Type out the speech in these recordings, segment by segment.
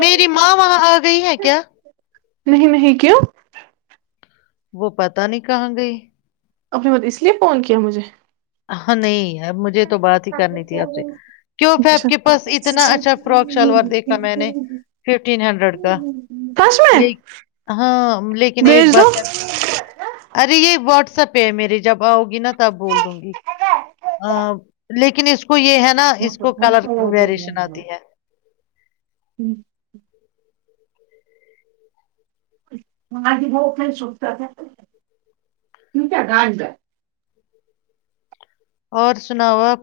میری ماں وہاں آ گئی ہے کیا نہیں نہیں کیوں وہ پتا نہیں کہاں گئی اپنے بت اس لیے فون کیا مجھے ہ نہیں مجھے تو بات ہی کرنی تھی آپ سے آپ اچھا کے پاس اتنا اچھا فرک شلوار دیکھا میں نے ففٹین ہنڈریڈ کا سچ میں ہاں لیکن ایک بھیج دو بات ارے یہ واٹسپ پے میری جب آؤ گی نہا تب بول دوں گی ا لیکن ک اس کو یہ ہے نا اس کو کلر ویریشن آتی ہے وہج ب سنتا تھا کیوں کیا گاٹ گ اور سناؤ آپ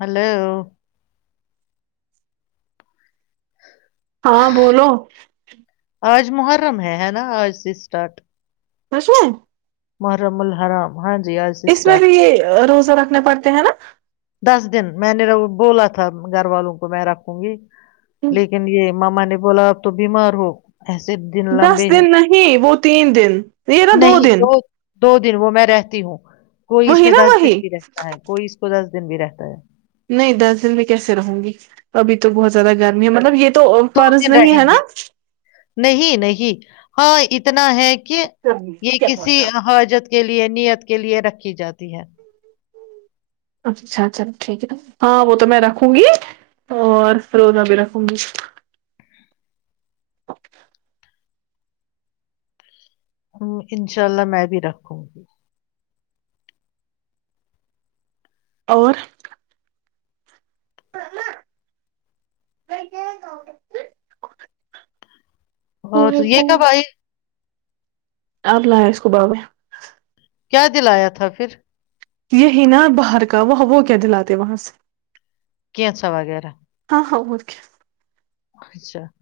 ہلو ہاں بولو آج محرم ہے ہے نا آج سے اسٹارٹ [unintelligible] کش میں [inaudible] محرم الحرام [unintelligible] آج سے اس میں اسٹارٹ بھی یہ روز [unintelligible] رکھنے پڑتے ہیں نا [inaudible] دس دن میں نے بولا تھا گھر والوں کو میں رکھوں گی [unintelligible] لیکن یہ [unintelligible] ماما نے بولا اب تو بیمار ہو [inaudible] دن دس لمبے ہیں دن نہیں وہ تین دن یہ نا دو دن [unintelligible] دو دن وہ میں رہتی ہوں [inaudible] کوئی اس وہی میں نا دس دن وہی بھی رہتا ہے کوئی اس کو دس [unintelligible] دن بھی رہتا ہے [inaudible] نہیں دس دن میں کیسے رہوں گی ابھی تو بہت زیادہ گرمی ہے مطلب یہ [unintelligible] دو فرض دن نہیں رہیں ہے نا گے نہیں نہیں ہاں [unintelligible] ہے کہ یہ کسی حاجت کے لیے نیت کے لیے رکھ [inaudible] کی جاتی ہے [inaudible] اچھا اچھا ٹھیک ہے ہاں وہ تو میں رکھوں گی اور فروزہ بھی رکھوں گی [unintelligible] انشاء اللہ میں بھی رکھوں گی [unintelligible] اور [inaudible] [inaudible] اور وہ ہے تو یہ وہ کب آائی [unintelligible] آپ لا ہے اس کو باب میں [unintelligible] کیا دل آیا تھا پھر [unintelligible] یہی نا باہر کا وہ وہ کیا دلاتے وہاں سے [unintelligible] کیچا وغیرہ [unintelligible] آ اک [inaudible] اچھا [inaudible]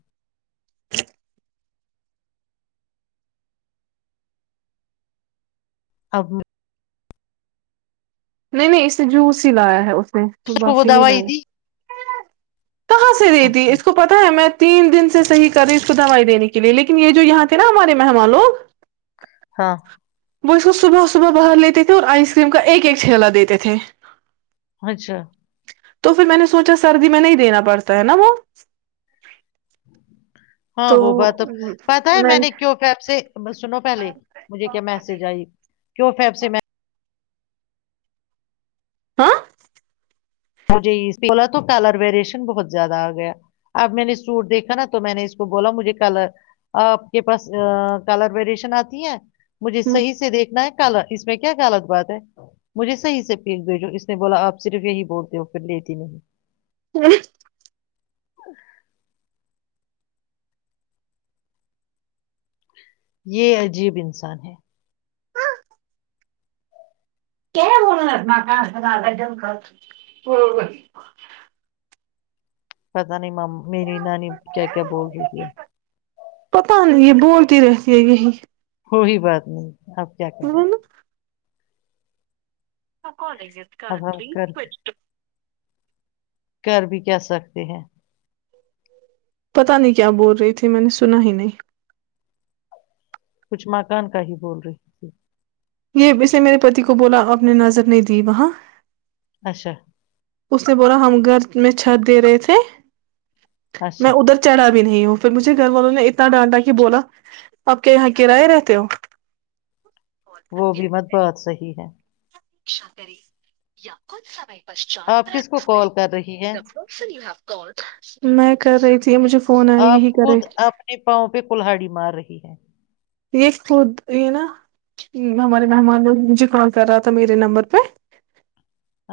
اب [inaudible] نہیں نہیں اس نے جوس ہی لایا ہے اس [unintelligible] ڈاکٹر کو وہ بس ہی نہیں ل دوائی ہے [inaudible] ہ دی [inaudible] کہاں سے دی تھی اچھا اس کو پتا ہے میں [unintelligible] تین دن سے صح کر رہے اس کو دوائی دینے کے لیے لیکن یہ جو یہاں تھے نا ہمارے مہمان لوگ [inaudible] ہاں [inaudible] وہ اس کو صبح صبح باہر لیتے تھے اور آئس کریم کا ایک ایک چھیلا دیتے تھے [unintelligible] اچھا [unintelligible] تو پھر میں نے سوچا سردی میں نہیں دینا پڑتا ہے نا وہ [unintelligible] ہ [inaudible] ہاں تو وہ بات پتا ہے میں نے کیو فپ سے سنو پہلے مجھے کیا میسج آئی کیو فپ سے میں [unintelligible] ہ مجھے اس بولا تو کلر ویریشن بہت زیادہ آ گیا اب میں نے سوٹ دیکھا نا تو میں نے اس کو بولا مجھے کلر آپ کے پاس کلر ویریشن آتی ہے مجھے صحیح سے دیکھنا ہے اس میں کیا غلط بات ہے مجھے صح سے پیک دےجو اس نے بولا آپ صرف یہی بول وہ پھر لیتی نہیں ہاں ا یہ عجیب انسان ہے کیا بولنااتنا کہ اس گ ڈم کر پتہ نہیں میری نانی کیا کیا بول رہی ہے پتا نہیں یہ بولتی رہتی ہے یہی کوئی بات نہیں اپ کیا کر رہے الج اب کرارنٹ ہم لی کر بسٹ کر بھی کہ سکتے ہیں پتا نہیں کیا بول رہی تھی میں نے سنا ہی نہیں کچھ مکان کا ہی بول رہی تھی یہ اسے میرے پتی کو بولا آپ نے نظر نہیں دی وہاں اچھا اس نے بولا ہم گھر میں چھت دے رہے تھے میں اچھا ادھر چڑھا گیا نہیں ہ پھر مجھے گھر والوں نے اتنا ڈانٹا کہ بولا آپ کے یہاں کرائے رہتے ہو وہ بھی مت بہت صحیح ہے شاتری یا کون سمئے آپ کس کو پشاربس کال کر رہی ہے نہیںوپ میں کر رہی تھی مجھے فون آیا آپ یہی کرے خود اپنے پاؤں پہ کلہڑی مار رہے [unintelligible] ی ہے [unintelligible] یہ خود یہ نا ہمارے مہمان مجھے کال کر رہا تھا میرے نمبر پہ [unintelligible]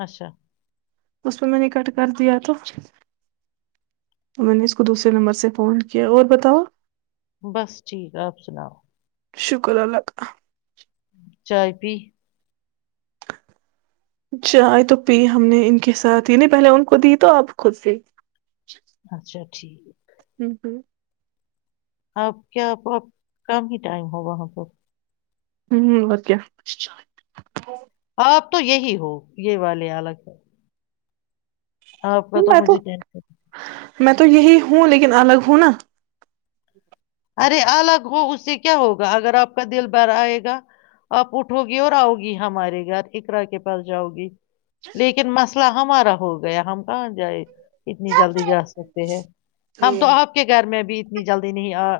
اچھا [unintelligible] اس پہ میں نے کٹ کر دیا تھا تو میں نے اس کو دوسرے نمبر سے فون کیا اور بتاؤ آ [unintelligible] بس ٹھیک ہے آپ سناؤ [unintelligible] شکر اللہ کا [unintelligible] چائے پی [unintelligible] چائے تو پی ہم نے ان کے ساتھ ہی نہیں پہلے ان کو دی تو آپ خود سے [unintelligible] اچھا ٹھیک اک [unintelligible] آپ کیا آپ کام ہی ٹائم ہو وہاں پر [unintelligible] ہوں او کیا [unintelligible] آپ تو یہی ہو یہ والے ال الگ ہے [unintelligible] آپ کا تو مجھے ٹینشن [unintelligible] میں تو یہی ہوں لیکن الگ ہوں نا [unintelligible] ارے الگ ہو اس سے کیا ہوگا اگر آپ کا دل بھر آئے گا آپ اٹھو گی اور آؤ گی ہمارے گھر اقرا کے پاس جاؤ گی [unintelligible] لیکن مسئلہ [unintelligible] ہمارا ہو گیا ہم کہاں جائے [unintelligible] اتنی جلدی جا سکتے ہیں ہم تو آپ کے گھر میں بھی [unintelligible] اتنی جلدی نہیں آ [unintelligible] [unintelligible]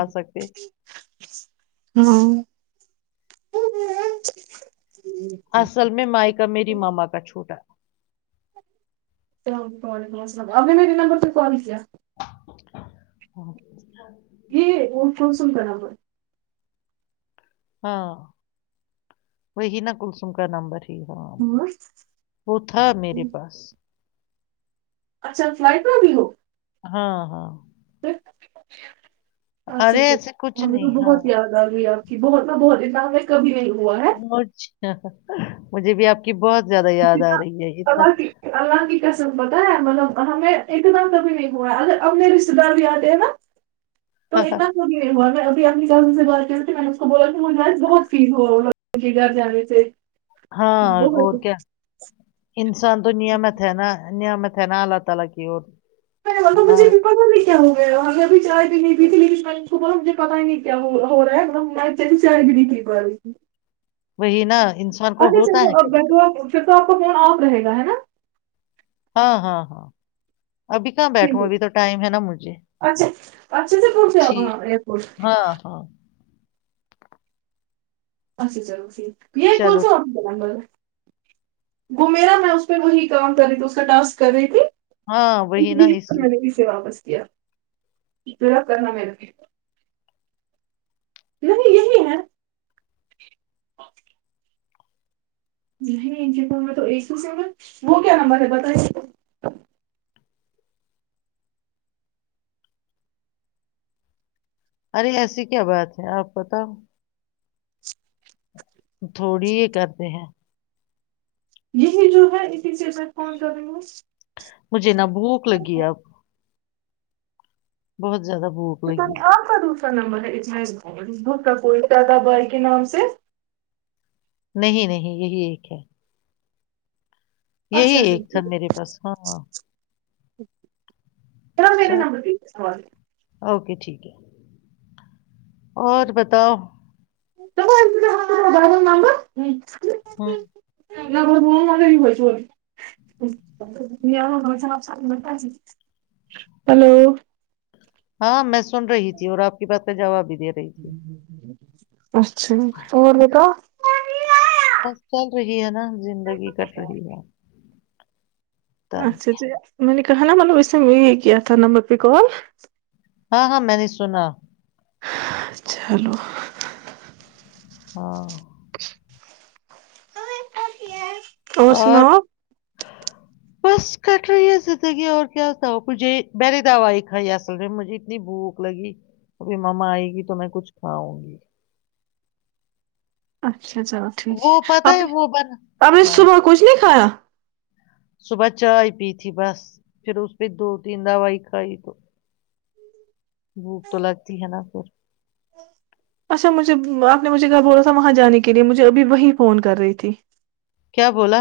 آ سکتے [unintelligible] [unintelligible] ہ ہ ہ [unintelligible] [unintelligible] اصل میں مائیکا میری ماما کا چھوٹا [unintelligible] اللام وعلیکم السلام ابھی میرے نمبر پہ کال کیا [unintelligible] [unintelligible] ہاں [unintelligible] [unintelligible] یہ وہ کونسم برابر [unintelligible] [unintelligible] ہاں وہی نا کلسوم کا نمبر ہے [unintelligible] [unintelligible] ہاں وہ تھا میرے پاس [unintelligible] [unintelligible] اچھا فلائٹ میں بھی ہو [unintelligible] [unintelligible] ہاں ہاں [unintelligible] [unintelligible] ہ [unintelligible] [unintelligible] اچھا ارے ایسے کچھ اچھا مے تو نہیں ہاں بہت یاد آ رہی ہے [unintelligible] [unintelligible] بہت بہت ا ہ میں کبھی نہیں [unintelligible] [unintelligible] اورھا [unintelligible] [unintelligible] مجھے بھی آپ کی بہت [unintelligible] [unintelligible] آ جتنا رہی ہے اتنا اللہ کی اللہ کی قسم پت ہے مطب [unintelligible] [unintelligible] ہمیں ایک دم کبھی نہیں ہوا ہے ا اپنے رشتے دار بھی آتے ہیں نا [unintelligible] [unintelligible] تو اتنا [unintelligible] [unintelligible] اپنی کزن سے بات کرتےے میں نے اس کو بولا [unintelligible] جس بہت فیز ہوگا [unintelligible] ان کے گھر جانے سے [unintelligible] ہاں اور بہت کیا [unintelligible] سان دنیا میںتے ہے نا [unintelligible] میں نے بولا [unintelligible] تو ہاں مجھے [unintelligible] بھی پتا نہیں کیا ہوا ہے ہمیں بھی چائے بھی نہیں پیتی لیکن کو مجھے پتا ہی نہیں کیا ہو رہا ہے بھی چائے بھی نہیں پی پا رہی تھی [unintelligible] وہی نا انسان کو ہوتا ہے کبھی کبھی مون آف رہے گا ہے نا [unintelligible] ہاں ہاں ہاں [unintelligible] کہاں ج بیٹھوں ابھی تو ٹائم ہے نا مجھے اچھا اچھا جی پہنچ جپ ہ ٹھیک ایرپورٹ ہاں [unintelligible] ہاں اچھا چلو جھیک [unintelligible] یہ یہ چلو کوسو آپ ب گل [unintelligible] وہ میرا میں اس پہ وہی کام کر رہی تھی اس کا ٹاسک کر رہی تھی ہاں [unintelligible] وہ اس یہ نا لیے ہسری میں [unintelligible] نے اسے واپس کیا پورا کرنا میرے [unintelligible] نہیں یہی ہے [unintelligible] نہیں ان میں تو ایک ہی س وہ کیا نمبر ہے بت [unintelligible] ارے ایسی کیا بات ہے آپ بتاؤ تھوڑی ہی کرتے ہیں [unintelligible] یہی جو ہے اسی سے میں فون کروں گا [unintelligible] مج [unintelligible] بہت [unintelligible] زیادہ بھوک لگی آپ دوسرا کا نمبر ہے اتنا کا کوئی دادا بھائی کے نام سے نہیں نہیں یہی ایک ہے [unintelligible] یہی اچھا ایک تھا میرے پاس ہاں ا [unintelligible] چ میر چلو نم [inaudible] اوکے ٹھیک ہے اور بتاؤ ہوں نمبر لگ ہلو ہاں میں سن رہی تھی اور آپ کی بات جا بھی [unintelligible] ہ [unintelligible] اچھا اور دیتا بس چل رہی ہے نا زندگی کٹ رہی ہے پتہ نہیں اچھا ج م [unintelligible] کہ ن مطلب اسسے نے میں ایک کےیات نمبر پہ کال ہاں ہاں میں نہیں سنا [unintelligible] چلو [unintelligible] ہاں [unintelligible] اور سناؤ [unintelligible] بس کٹ رہی ہے زندگی اور کیا ہوتا ہو کجھے بری دوائی کھائی اصل مجھے اتنی بھوک لگی ابھی ماما آئے گی تو میں کچھ کھاؤں گی اچھا [unintelligible] اچھا چلو ٹھیک ہے وہ پتہ آپ نے وہ بن آپ نے ہاں صبح کچھ نہیں کھایا [unintelligible] صبح چائے پی تھی بس پھر اس پہ دو تین دوائی کھائی تو بھوک تو لگتی ہے نا پھر اچھا مجھے آپ نے مجھے گھر بولا تھا وہاں جانے کے لیے مجھے ابھی وہیں فون کر رہی تھی کیا بولا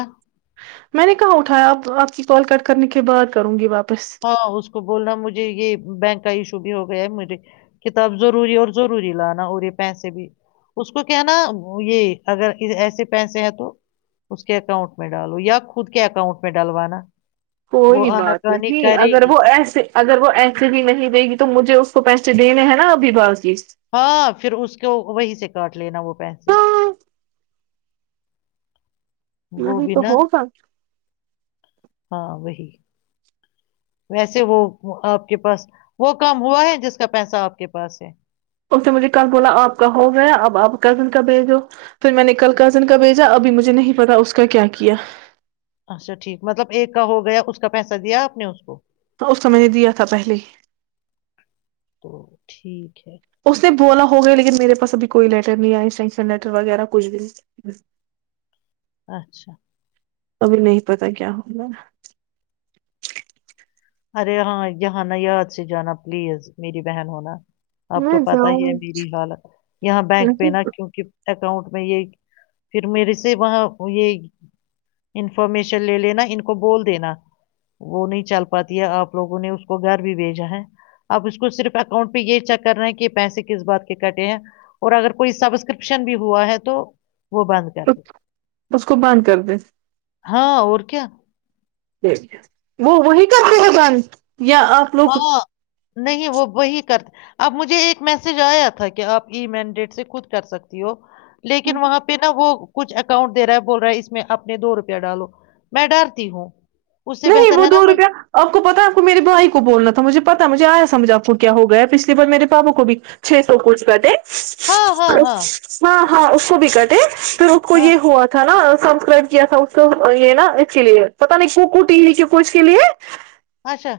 میں نے کہاں اٹھایا اب آپ کی کال کٹ کرنے کے بعد کروں گی واپ ہاں اس کو بولنا مجھے یہ بینک کا ایشو بھی ہو گیا ہے مجھے کتاب ضروری اور ضروری لانا اور یہ پیسے بھی اس کو کیا ہے نا یہ اگر ایسے پیسے ہیں تو اس کے اکاؤنٹ میں ڈالو یا خود کے اکاؤنٹ میں ڈالوانا کوئی بات نہیں اگر وہ ایسے اگر وہ ایسے بھی نہیں دے گی تو مجھے اس کو پیسے دینے ہیں نا ابھی بس ہاں پھر اس کو وہی سے کاٹ لینا وہ پیسے ہاں وہ نہیں بھی تو نا ہو سک ہاں وہی ویسے وہ آپ کے پاس وہ کام ہوا ہے جس کا پیسہ آپ کے پاس ہے اس نے مجھے کل بولا آپ کا ہو گیا اب آپ کزن کا بھیجو پھر میں نے کل کزن کا بھیجا ابھی مجھے نہیں پتا اس کا کیا کیا اچھا ٹھیک مطلب ایک کا ہو گیا اس کا پیسہ دیا آپ نے اس کو ہ اس تو میں نے دیا تھا پہلے ہی تو ٹھیک ہے دو والا ہو گیا لیکن میرے پاس ابھی کوئی لیٹر نہیں یا انسٹرنکشن لیٹر وغیرہ کچھ بھی نہیں اچھا ابھی نہیں پتا کیا ہوگا ارے ہاں یہاںانا یاد سے جانا پلیز میری بہن ہوناا آپ تو میں پتا ہی ہے جاؤں میری حالت یہاں بینک پہ نا کیونکہ اکاؤنٹ میں یہ پھر میرے سے وہاں یہ انفارمیشن لے لینا ان کو بول دینا وہ نہیں چل پ پ ہے آپ لووں نے اس کو گھر بھی بھیجا ہے آپ اس کو صرف اکاؤنٹ پہ یہ چیک کر رہے ہیں کہ پیسے کس بات کے کٹے ہیں اور اگر کوئی سبسکرپشن بھی ہوا ہے تو وہ بند کر د اس کو بند کر دیں ہاں اور کیا وہ وہی کرتے ہیں بند یا آپ لوگ ہاں نہیں وہ وہی کر اب مجھے ایک میسج آیا تھا کہ آپ ای مینڈیٹ سے خود کر سکتی ہو لیکن وہاں پہ نہا وہ کچھ اکاؤنٹ دے رہا ہے بول رہا ہے اس میں اپنے دو روپیہ ڈالو میں ڈالتی ہوں اس سے نہیں بہتر وہ ہے نا دو وہی روپیہ آپ کو پتا آپ کو میرے بھائی کو بولنا تھا مجھے پتا مجھے آیا سمجھاپور کیا ہو گیا پچھلی بار میرے پاپا کو بھی چھ سو کچ کاٹے ہاں ہاں اور ہاں ہاں ہاں اس کو بھیک د ہے پھر اس کو ہاں یہ ہوا تھا نا سبسکرائب کیا تھا اس کو یہ نا ایکچولی پتا نہیں کہ وہ کچھ ت ہے کیو پوچ کے لیے اچھا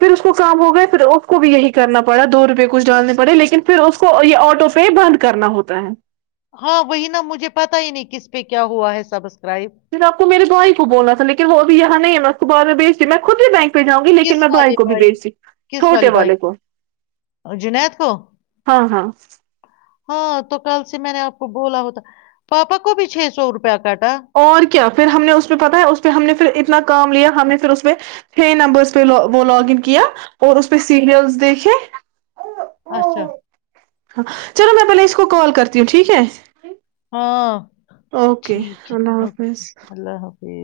پھر اس کو کام ہو گیا پھر اس کو بھی یہی کرنا پڑا دو روپئے کچھ ڈالنے پڑے لیکن پھر اس کو یہ آٹو پے بند کرنا ہوتا ہے ہاں وہی نا مجھے پتا ہی نہیں کس پہ کیا ہوا ہے سبس پھر آپ کو میرے بھائی کو بولنا تھا لیکن وہ ا بھی یہاں نہیں بیچ میں خودتی بھی بینک جاؤں گی لیکن کس میں بھائی والے کو بھی بھی س کس چھوٹے بھائی والے کو جنید کو ہاں ہاں ہاں تو کل سے میں نے آپ کو بولا ہوتا پاپا کو بھی چھ سو روپیہ کاٹا اور کیا پھر ہم نے اس پہ پتاہ ہے اس پہ ہم نے پھر اتنا کام لیا ہمیں پھر اس پ نمبر پہ وہ لاگ کیا اور اس پہ سیریلس دیکھے اچھا ہاں چلو میں پہلے اس کو کال کرتی ہوں ٹھیک ہے ہاں اوکے اللہ حافظ ہی